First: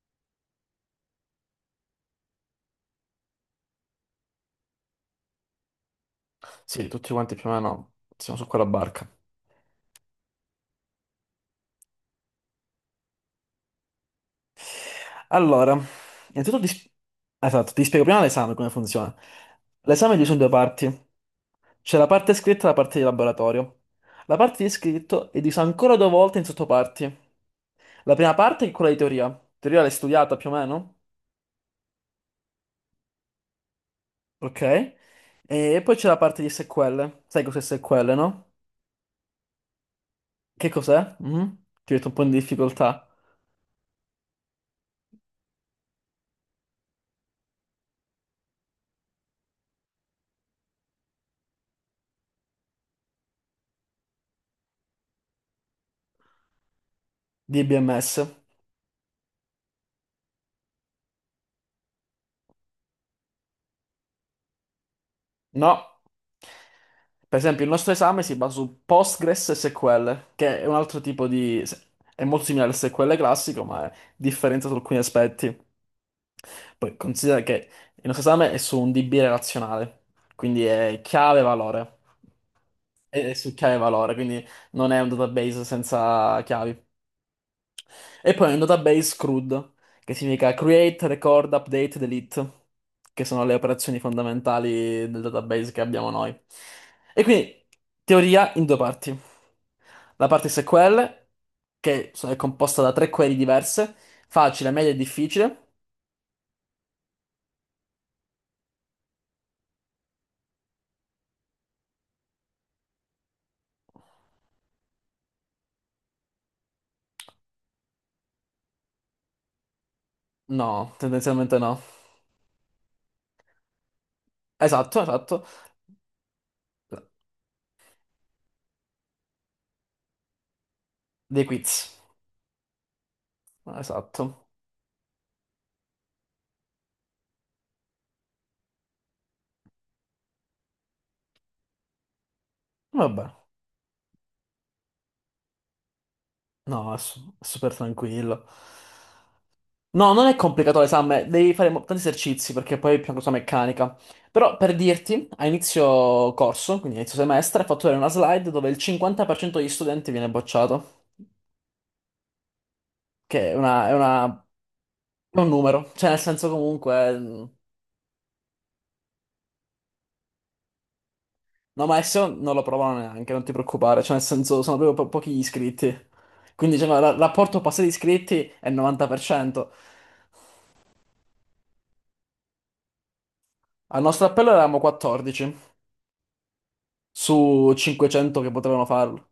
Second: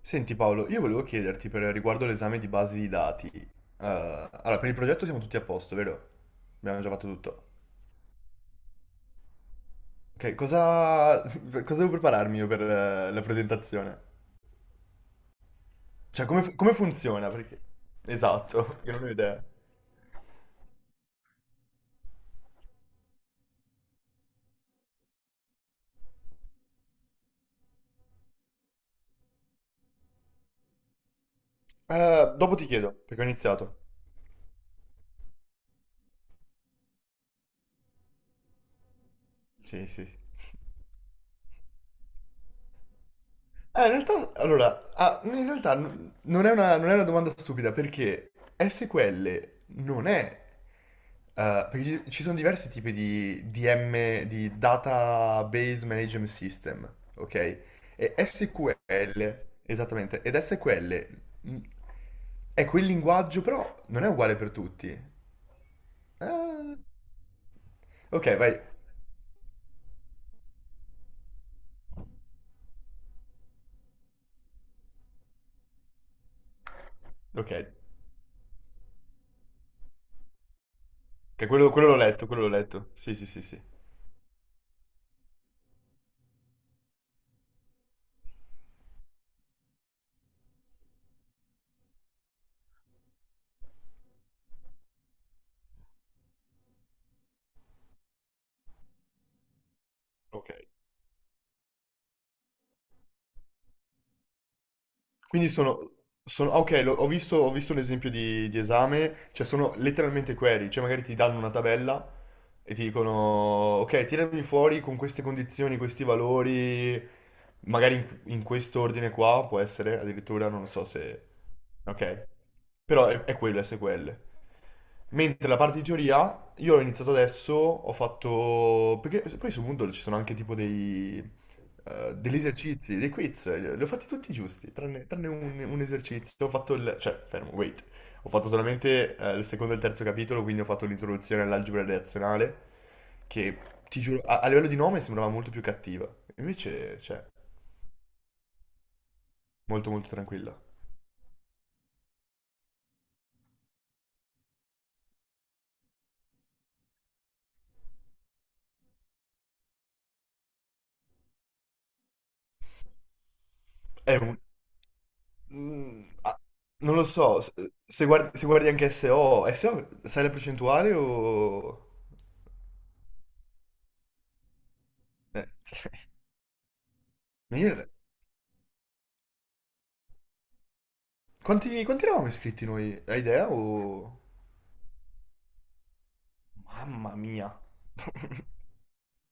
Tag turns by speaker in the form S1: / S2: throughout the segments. S1: Senti Paolo, io volevo chiederti per riguardo l'esame di base di dati. Allora, per il progetto siamo tutti a posto, vero? Abbiamo
S2: Sì,
S1: già fatto
S2: tutti quanti
S1: tutto.
S2: più o meno siamo su quella barca.
S1: Ok, cosa, cosa devo prepararmi io per la presentazione?
S2: Allora,
S1: Cioè, come,
S2: innanzitutto
S1: come funziona? Perché...
S2: esatto, ti spiego prima l'esame
S1: Esatto,
S2: come
S1: perché non ho
S2: funziona.
S1: idea.
S2: L'esame è diviso in due parti. C'è la parte scritta e la parte di laboratorio. La parte di scritto è divisa ancora due volte in sottoparti. La prima parte è quella di teoria. Teoria l'hai studiata più o meno,
S1: Dopo ti chiedo, perché ho iniziato.
S2: ok? E poi c'è la parte di SQL. Sai cos'è SQL, no?
S1: Sì, sì, sì.
S2: Che cos'è? Mhm. Ti ho detto un po' in difficoltà.
S1: In realtà, allora, in realtà non è una domanda stupida, perché SQL non è. Perché ci sono diversi tipi di DM, di Database Management System, ok? E
S2: DBMS.
S1: SQL, esattamente, ed SQL mh, è quel linguaggio, però non è uguale per tutti.
S2: No.
S1: Eh,
S2: Per esempio, il nostro esame
S1: ok,
S2: si basa
S1: vai,
S2: su Postgres e SQL, che è un altro tipo di. È molto simile al SQL classico, ma è differente su alcuni aspetti. Poi considera
S1: ok,
S2: che il nostro esame è su un DB relazionale, quindi è
S1: ok, quello,
S2: chiave-valore.
S1: quello l'ho letto, sì,
S2: È
S1: sì,
S2: è
S1: sì,
S2: su
S1: sì,
S2: chiave-valore, quindi non è un database senza chiavi. E poi un database CRUD, che significa Create, Record, Update, Delete, che sono le operazioni fondamentali del database che abbiamo noi. E quindi, teoria in due parti. La parte
S1: ok.
S2: SQL, è composta da tre query diverse, facile, media e
S1: Quindi
S2: difficile.
S1: ok, ho visto un esempio di esame, cioè sono letteralmente query, cioè magari ti danno una tabella e ti dicono, ok, tirami fuori con queste condizioni, questi valori, magari in questo ordine qua, può essere, addirittura, non so
S2: No,
S1: se...
S2: tendenzialmente no.
S1: Ok, però è quello, SQL.
S2: Esatto, esatto.
S1: Mentre la parte di teoria, io l'ho iniziato adesso, ho fatto... Perché poi su Moodle ci sono anche tipo dei,
S2: Dei quiz.
S1: degli esercizi, dei quiz, li ho fatti
S2: Esatto.
S1: tutti giusti, un esercizio. Ho fatto il... cioè, fermo, wait. Ho fatto solamente il secondo e il terzo capitolo, quindi ho fatto l'introduzione all'algebra relazionale,
S2: Vabbè.
S1: che ti giuro, a livello di nome sembrava molto più cattiva.
S2: No,
S1: Invece, cioè,
S2: è super tranquillo.
S1: molto molto
S2: No, non è
S1: tranquilla.
S2: complicato l'esame, devi fare tanti esercizi perché poi è più una cosa meccanica. Però per dirti, a inizio corso, quindi a inizio semestre, ho fatto vedere una slide dove il 50% degli studenti viene bocciato, che
S1: È un...
S2: è un numero,
S1: mm,
S2: cioè nel
S1: ah,
S2: senso
S1: non lo
S2: comunque.
S1: so, se guardi anche SO, sai la percentuale o...
S2: No, ma adesso non lo provano neanche, non ti preoccupare, cioè nel senso sono proprio pochi gli
S1: Cioè,
S2: iscritti. Quindi diciamo, il
S1: ma
S2: rapporto
S1: io-
S2: passati iscritti è il 90%.
S1: quanti eravamo iscritti noi? Hai idea
S2: Al
S1: o...
S2: nostro appello eravamo 14
S1: Mamma mia.
S2: su 500 che potevano farlo.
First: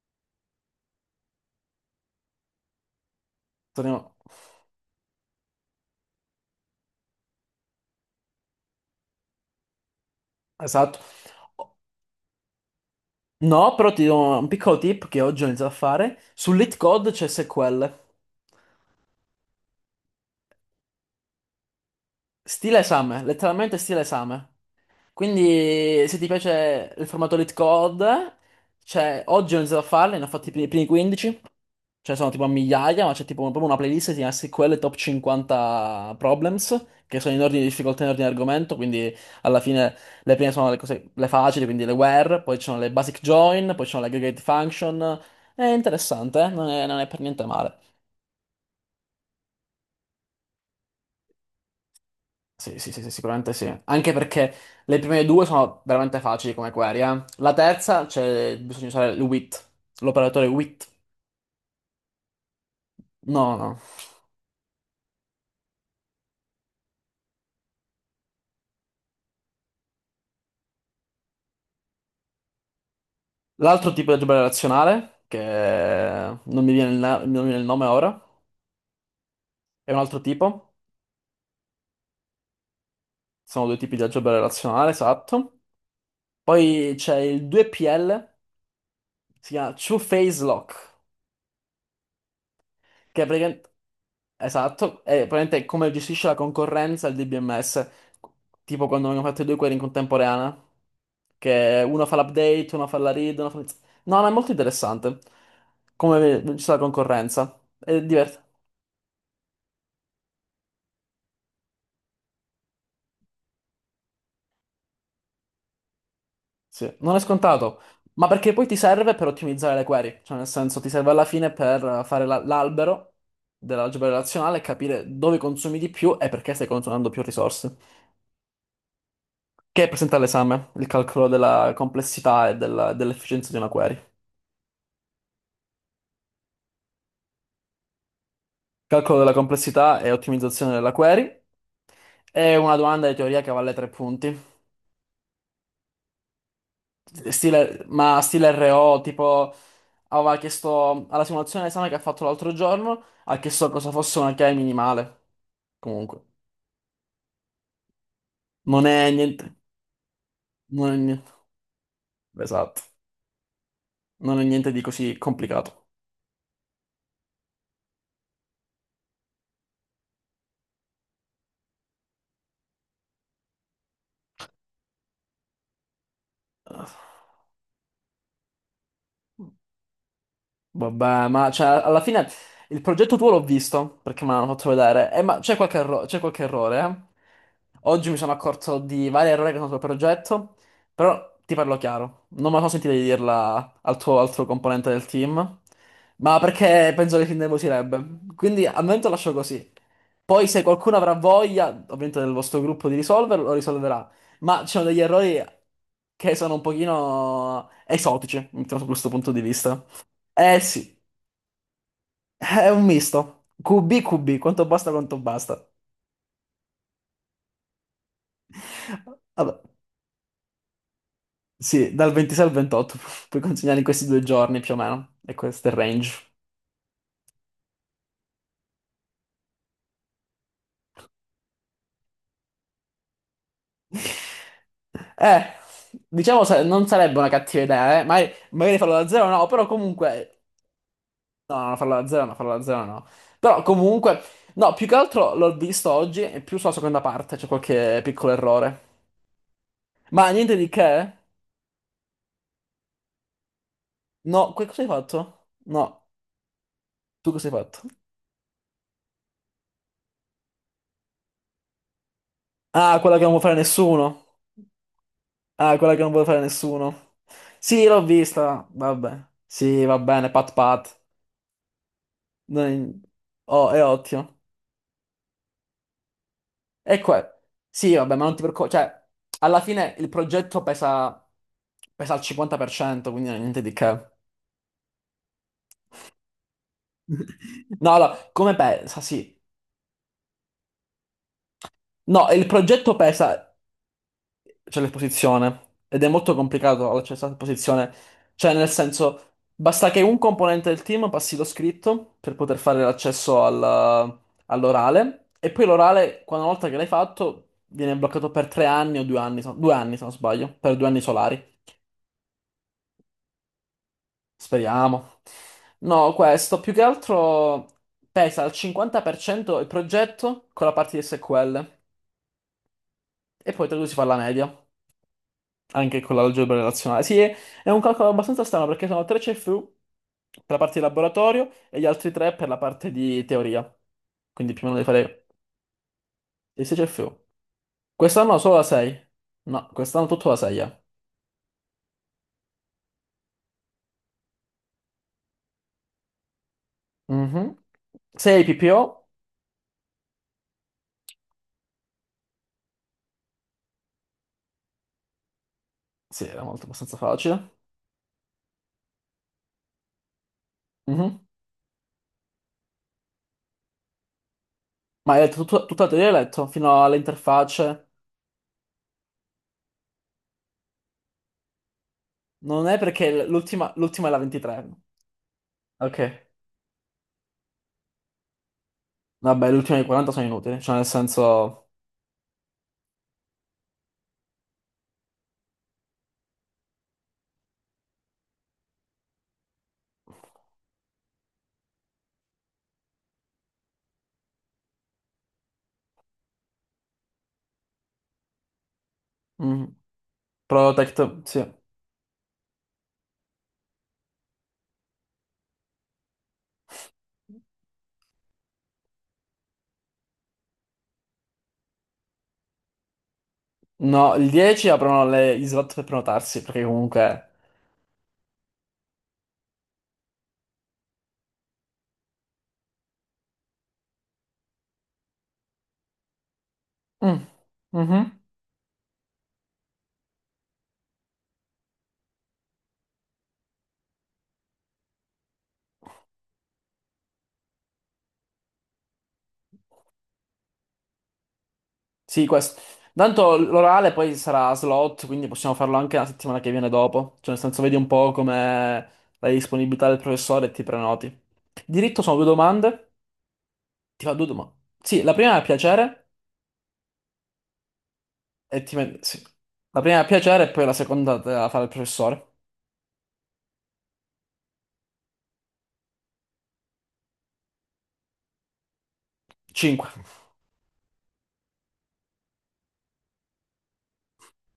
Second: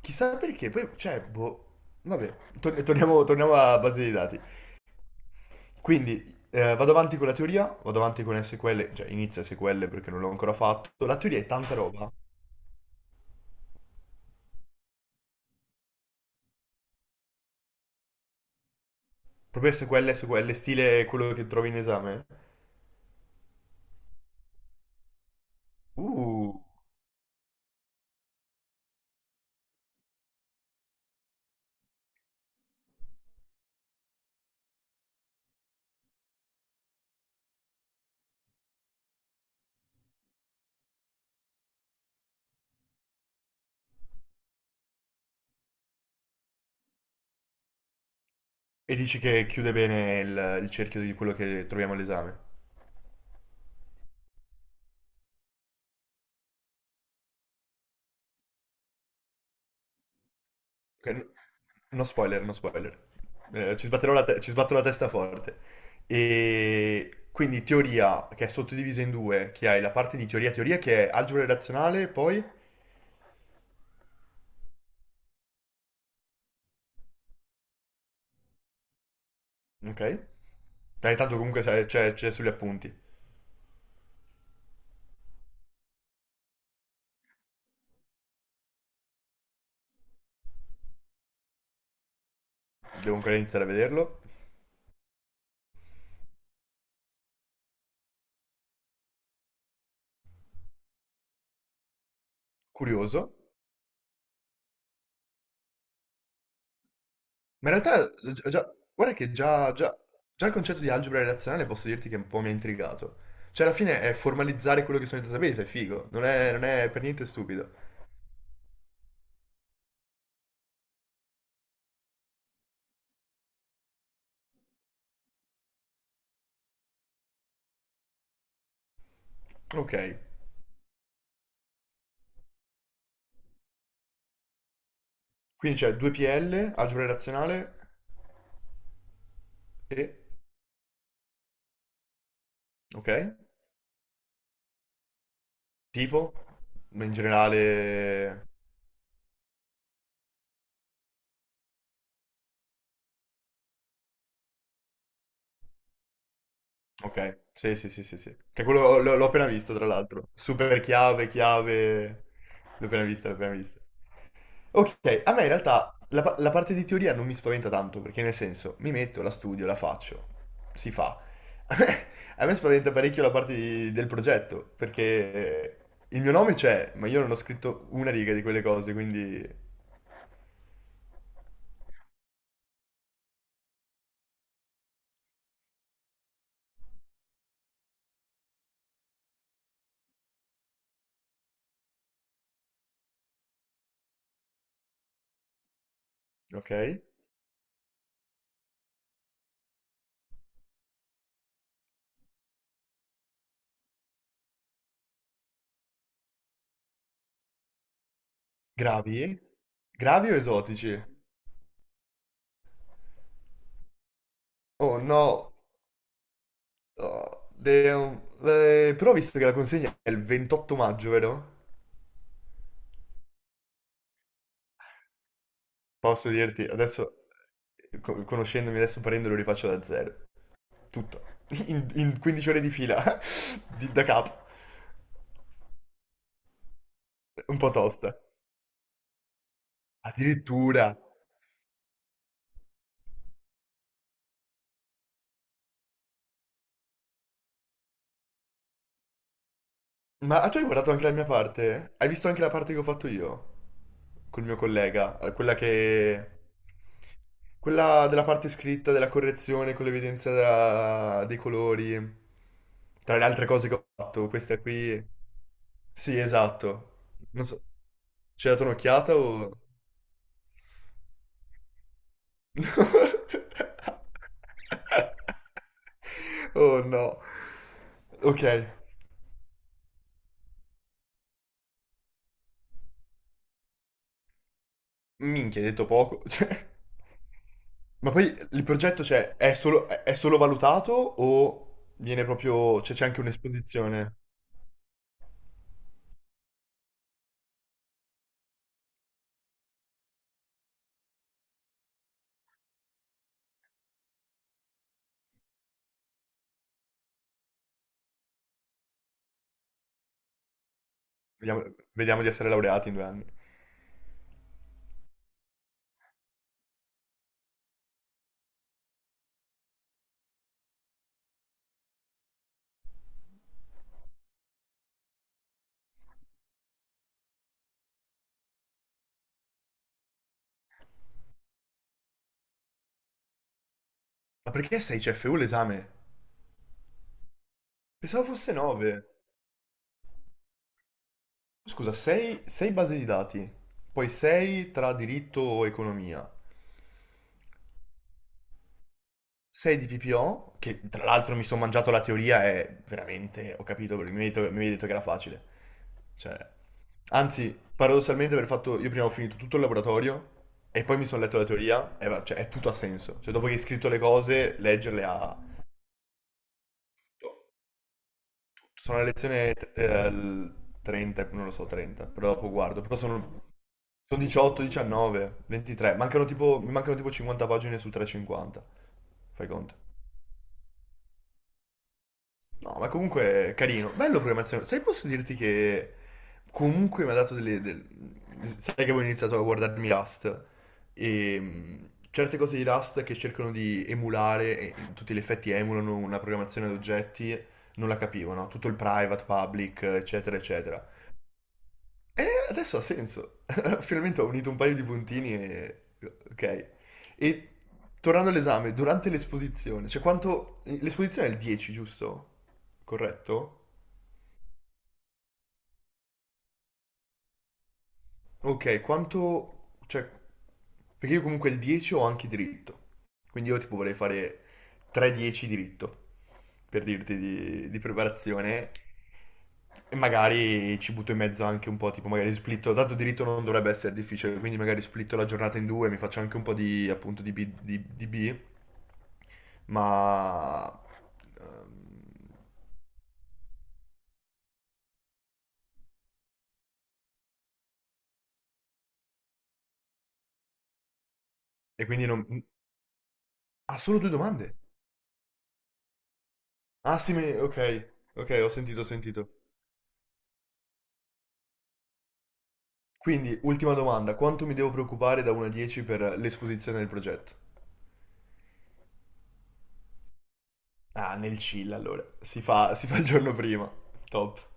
S1: Chissà perché, poi, cioè, boh, vabbè, torniamo alla base dei
S2: Torniamo-
S1: dati. Quindi, vado avanti con la teoria, vado avanti con SQL, cioè inizio SQL perché non l'ho ancora
S2: Esatto.
S1: fatto. La teoria è tanta roba,
S2: No, però ti do un piccolo tip che oggi ho iniziato a fare. Sull'Hit Code c'è SQL.
S1: proprio SQL, stile quello che trovi in esame.
S2: Stile esame, letteralmente stile esame. Quindi se ti
S1: Uh,
S2: piace il formato Lit Code, oggi ho iniziato a farli, ne ho fatti i primi 15. Cioè sono tipo a migliaia, ma c'è tipo proprio una playlist che si chiama SQL Top 50 Problems, che sono in ordine di difficoltà, in ordine di argomento, quindi alla fine le prime sono le cose, le facili, quindi le where, poi ci sono le basic join, poi ci sono le aggregate function. È interessante, eh? Non è per niente male.
S1: e dici che chiude bene il cerchio di quello che troviamo all'esame.
S2: Sì, sì, sì, sì, sicuramente sì. Anche perché le prime due sono veramente facili come query, eh. La terza, c'è bisogna usare il with, l'operatore with.
S1: Ok, no spoiler, no spoiler.
S2: No, no, no.
S1: Ci sbatto la testa forte. E quindi teoria, che è sottodivisa in due, che hai la parte di teoria teoria, che è algebra relazionale, poi...
S2: L'altro tipo di algebra relazionale, che non mi viene il nome ora, è un
S1: Ok?
S2: altro tipo.
S1: Dai, tanto comunque c'è sugli appunti.
S2: Sono due tipi di algebra relazionale, esatto. Poi c'è il 2PL, si chiama Two Phase Lock,
S1: Devo
S2: che è
S1: ancora iniziare a
S2: praticamente.
S1: vederlo.
S2: Esatto, è praticamente come gestisce la concorrenza il DBMS, tipo quando abbiamo fatto i due query in contemporanea, che uno fa l'update, uno fa la
S1: Curioso.
S2: read, uno fa. No, no, è molto interessante come gestisce la concorrenza,
S1: Ma in
S2: è
S1: realtà,
S2: divertente.
S1: guarda che già il concetto di algebra relazionale posso dirti che un po' mi ha intrigato. Cioè, alla fine è formalizzare quello che sono i database, è figo. Non è
S2: Sì,
S1: per
S2: non è
S1: niente stupido.
S2: scontato, ma perché poi ti serve per ottimizzare le query, cioè nel senso ti serve alla fine per fare l'albero dell'algebra relazionale e capire dove consumi di più e perché stai consumando più risorse, che è presente
S1: Ok,
S2: all'esame, il calcolo della complessità e dell'efficienza di una query.
S1: quindi c'è 2PL, algebra razionale
S2: Calcolo della complessità
S1: e...
S2: e ottimizzazione della query è una domanda
S1: Ok?
S2: di teoria che vale 3 punti.
S1: Tipo? Ma in
S2: Stile, ma
S1: generale...
S2: stile RO, tipo, aveva chiesto alla simulazione d'esame che ha fatto l'altro giorno, ha chiesto cosa fosse una chiave minimale. Comunque,
S1: Ok, sì, sì, sì, sì, sì. Che
S2: non
S1: quello
S2: è
S1: l'ho appena
S2: niente,
S1: visto, tra l'altro. Super
S2: non è
S1: chiave,
S2: niente,
S1: chiave...
S2: esatto,
S1: L'ho appena vista, l'ho appena vista.
S2: non è niente di così
S1: Ok, a me in
S2: complicato.
S1: realtà la parte di teoria non mi spaventa tanto, perché nel senso, mi metto, la studio, la faccio, si fa. A me, a me spaventa parecchio la parte del progetto, perché il mio nome c'è, ma io non ho scritto una riga di quelle cose, quindi...
S2: Vabbè, ma cioè, alla fine il progetto tuo l'ho visto perché me l'hanno fatto vedere. Ma c'è qualche errore, eh? Oggi mi sono accorto di vari errori che sono sul progetto, però ti parlo chiaro. Non me la sono sentita di dirla al tuo altro componente del team, ma perché
S1: Ok?
S2: penso che si innervosirebbe. Quindi al momento lascio così. Poi se qualcuno avrà voglia, ovviamente del vostro gruppo, di risolverlo, lo risolverà. Ma ci sono degli errori che sono un pochino esotici, mettiamo da questo
S1: Gravi?
S2: punto di vista.
S1: Gravi o
S2: Eh
S1: esotici?
S2: sì. È un misto. QB, QB, quanto basta,
S1: Oh
S2: quanto
S1: no,
S2: basta.
S1: Oh, de- um, però ho visto che la
S2: Vabbè,
S1: consegna è il 28 maggio, vero?
S2: sì, dal 26 al 28 puoi consegnare in questi 2 giorni più o meno. E questo è il range.
S1: Posso dirti, adesso, conoscendomi adesso parendolo rifaccio da zero, tutto, in 15 ore di fila, da capo,
S2: Eh, diciamo non sarebbe una
S1: un
S2: cattiva
S1: po'
S2: idea, eh.
S1: tosta.
S2: Magari farlo da zero no, però comunque.
S1: Addirittura,
S2: No, no, farlo da zero no, farlo da zero no. Però comunque. No, più che altro l'ho visto oggi e più sulla seconda parte c'è qualche piccolo errore. Ma niente
S1: Tu hai
S2: di
S1: guardato anche la
S2: che?
S1: mia parte? Hai visto anche la parte che ho fatto io?
S2: No,
S1: Col mio
S2: cosa hai fatto?
S1: collega? Quella
S2: No,
S1: che...
S2: tu cosa hai fatto?
S1: Quella della parte scritta, della correzione con l'evidenza dei colori.
S2: Ah, quella
S1: Tra
S2: che
S1: le
S2: non vuole
S1: altre
S2: fare
S1: cose che ho
S2: nessuno.
S1: fatto, questa qui...
S2: Ah, quella che non
S1: Sì,
S2: vuole fare
S1: esatto.
S2: nessuno.
S1: Non so...
S2: Sì, l'ho
S1: Ci hai dato
S2: vista.
S1: un'occhiata
S2: Vabbè.
S1: o...
S2: Sì, va bene, pat pat. Non- Oh, è ottimo.
S1: Oh
S2: E
S1: no.
S2: qua. Sì, vabbè, ma non ti
S1: Ok.
S2: preoccupare. Cioè, alla fine il progetto pesa, al 50%, quindi niente di che.
S1: Minchia, hai detto poco. Cioè,
S2: No, no,
S1: ma poi
S2: come
S1: il
S2: pesa?
S1: progetto,
S2: Sì.
S1: cioè, è solo valutato o viene
S2: No, il
S1: proprio,
S2: progetto
S1: cioè, c'è anche
S2: pesa,
S1: un'esposizione?
S2: c'è l'esposizione ed è molto complicato l'accesso all'esposizione. Cioè, nel senso, basta che un componente del team passi lo scritto per poter fare l'accesso all'orale e poi l'orale, quando una volta che l'hai fatto, viene bloccato per 3 anni o 2 anni, no, 2 anni se non sbaglio, per 2 anni solari.
S1: Vediamo, vediamo di essere laureati in 2 anni.
S2: Speriamo. No, questo più che altro pesa al 50% il progetto con la parte di SQL e poi tra i due si fa la media. Anche con l'algebra relazionale. Sì, è un calcolo abbastanza strano perché sono 3 CFU per la parte di laboratorio e gli altri tre per la parte di teoria.
S1: Ma
S2: Quindi più o meno
S1: perché
S2: devi
S1: 6
S2: fare
S1: CFU l'esame?
S2: i 6 CFU.
S1: Pensavo
S2: Quest'anno
S1: fosse
S2: solo la
S1: 9.
S2: 6. No, quest'anno tutto la 6.
S1: Scusa, 6, base di dati, poi 6 tra diritto o economia.
S2: Mhm. 6 PPO.
S1: 6 di PPO, che tra l'altro mi sono mangiato la teoria e veramente ho capito, perché mi avevi detto che era facile.
S2: Sì, era
S1: Cioè,
S2: molto abbastanza facile.
S1: anzi, paradossalmente aver fatto, io prima ho finito tutto il laboratorio e poi mi
S2: Mhm.
S1: sono letto la teoria e cioè, è tutto ha senso. Cioè, dopo che hai scritto le cose, leggerle
S2: Ma hai
S1: ha...
S2: letto tutta la teoria, hai letto fino alle interfacce.
S1: Sono a lezione 30, non lo so, 30, però dopo
S2: Non è
S1: guardo. Però
S2: perché l'ultima è la
S1: sono 18,
S2: 23.
S1: 19, 23,
S2: Ok.
S1: mi mancano tipo 50 pagine su 350, fai
S2: Vabbè, le
S1: conto.
S2: ultime 40 sono inutili, cioè nel senso.
S1: No, ma comunque carino, bello programmazione. Sai, posso dirti che comunque mi ha dato delle... Sai che avevo iniziato a guardarmi Rust e certe cose di Rust che cercano di emulare, e in tutti gli effetti emulano una programmazione ad oggetti, non la capivo, no? Tutto il private,
S2: Mm.
S1: public, eccetera, eccetera.
S2: Protect, sì.
S1: E adesso ha senso. Finalmente ho unito un paio di puntini e... Ok. E tornando all'esame, durante l'esposizione, cioè quanto... L'esposizione è il 10, giusto? Corretto?
S2: No, il 10 aprono gli slot per prenotarsi, perché comunque.
S1: Ok, quanto... cioè, perché io comunque il 10 ho anche diritto. Quindi io tipo vorrei fare 3-10 diritto, per dirti
S2: Mm,
S1: di
S2: mhm.
S1: preparazione. E magari ci butto in mezzo anche un po', tipo magari splitto, dato diritto non dovrebbe essere difficile, quindi magari splitto la giornata in due, mi faccio anche un po' di appunto di B, di B, ma... ehm,
S2: Sì, questo. Tanto l'orale poi sarà a slot, quindi possiamo farlo anche la settimana che viene dopo. Cioè, nel senso, vedi un po' come la disponibilità del professore e ti prenoti.
S1: E
S2: Diritto
S1: quindi
S2: sono due
S1: non...
S2: domande.
S1: Ah, solo
S2: Ti
S1: due
S2: fa due domande.
S1: domande?
S2: Sì, la prima è a piacere
S1: Ah sì, ok, ok, ho
S2: e
S1: sentito, ho
S2: sì.
S1: sentito.
S2: La prima è a piacere e poi la seconda te la fa il professore.
S1: Quindi, ultima domanda, quanto mi devo preoccupare da 1 a 10 per l'esposizione del progetto?
S2: 5.
S1: Ah, nel chill allora, si fa il giorno prima, top.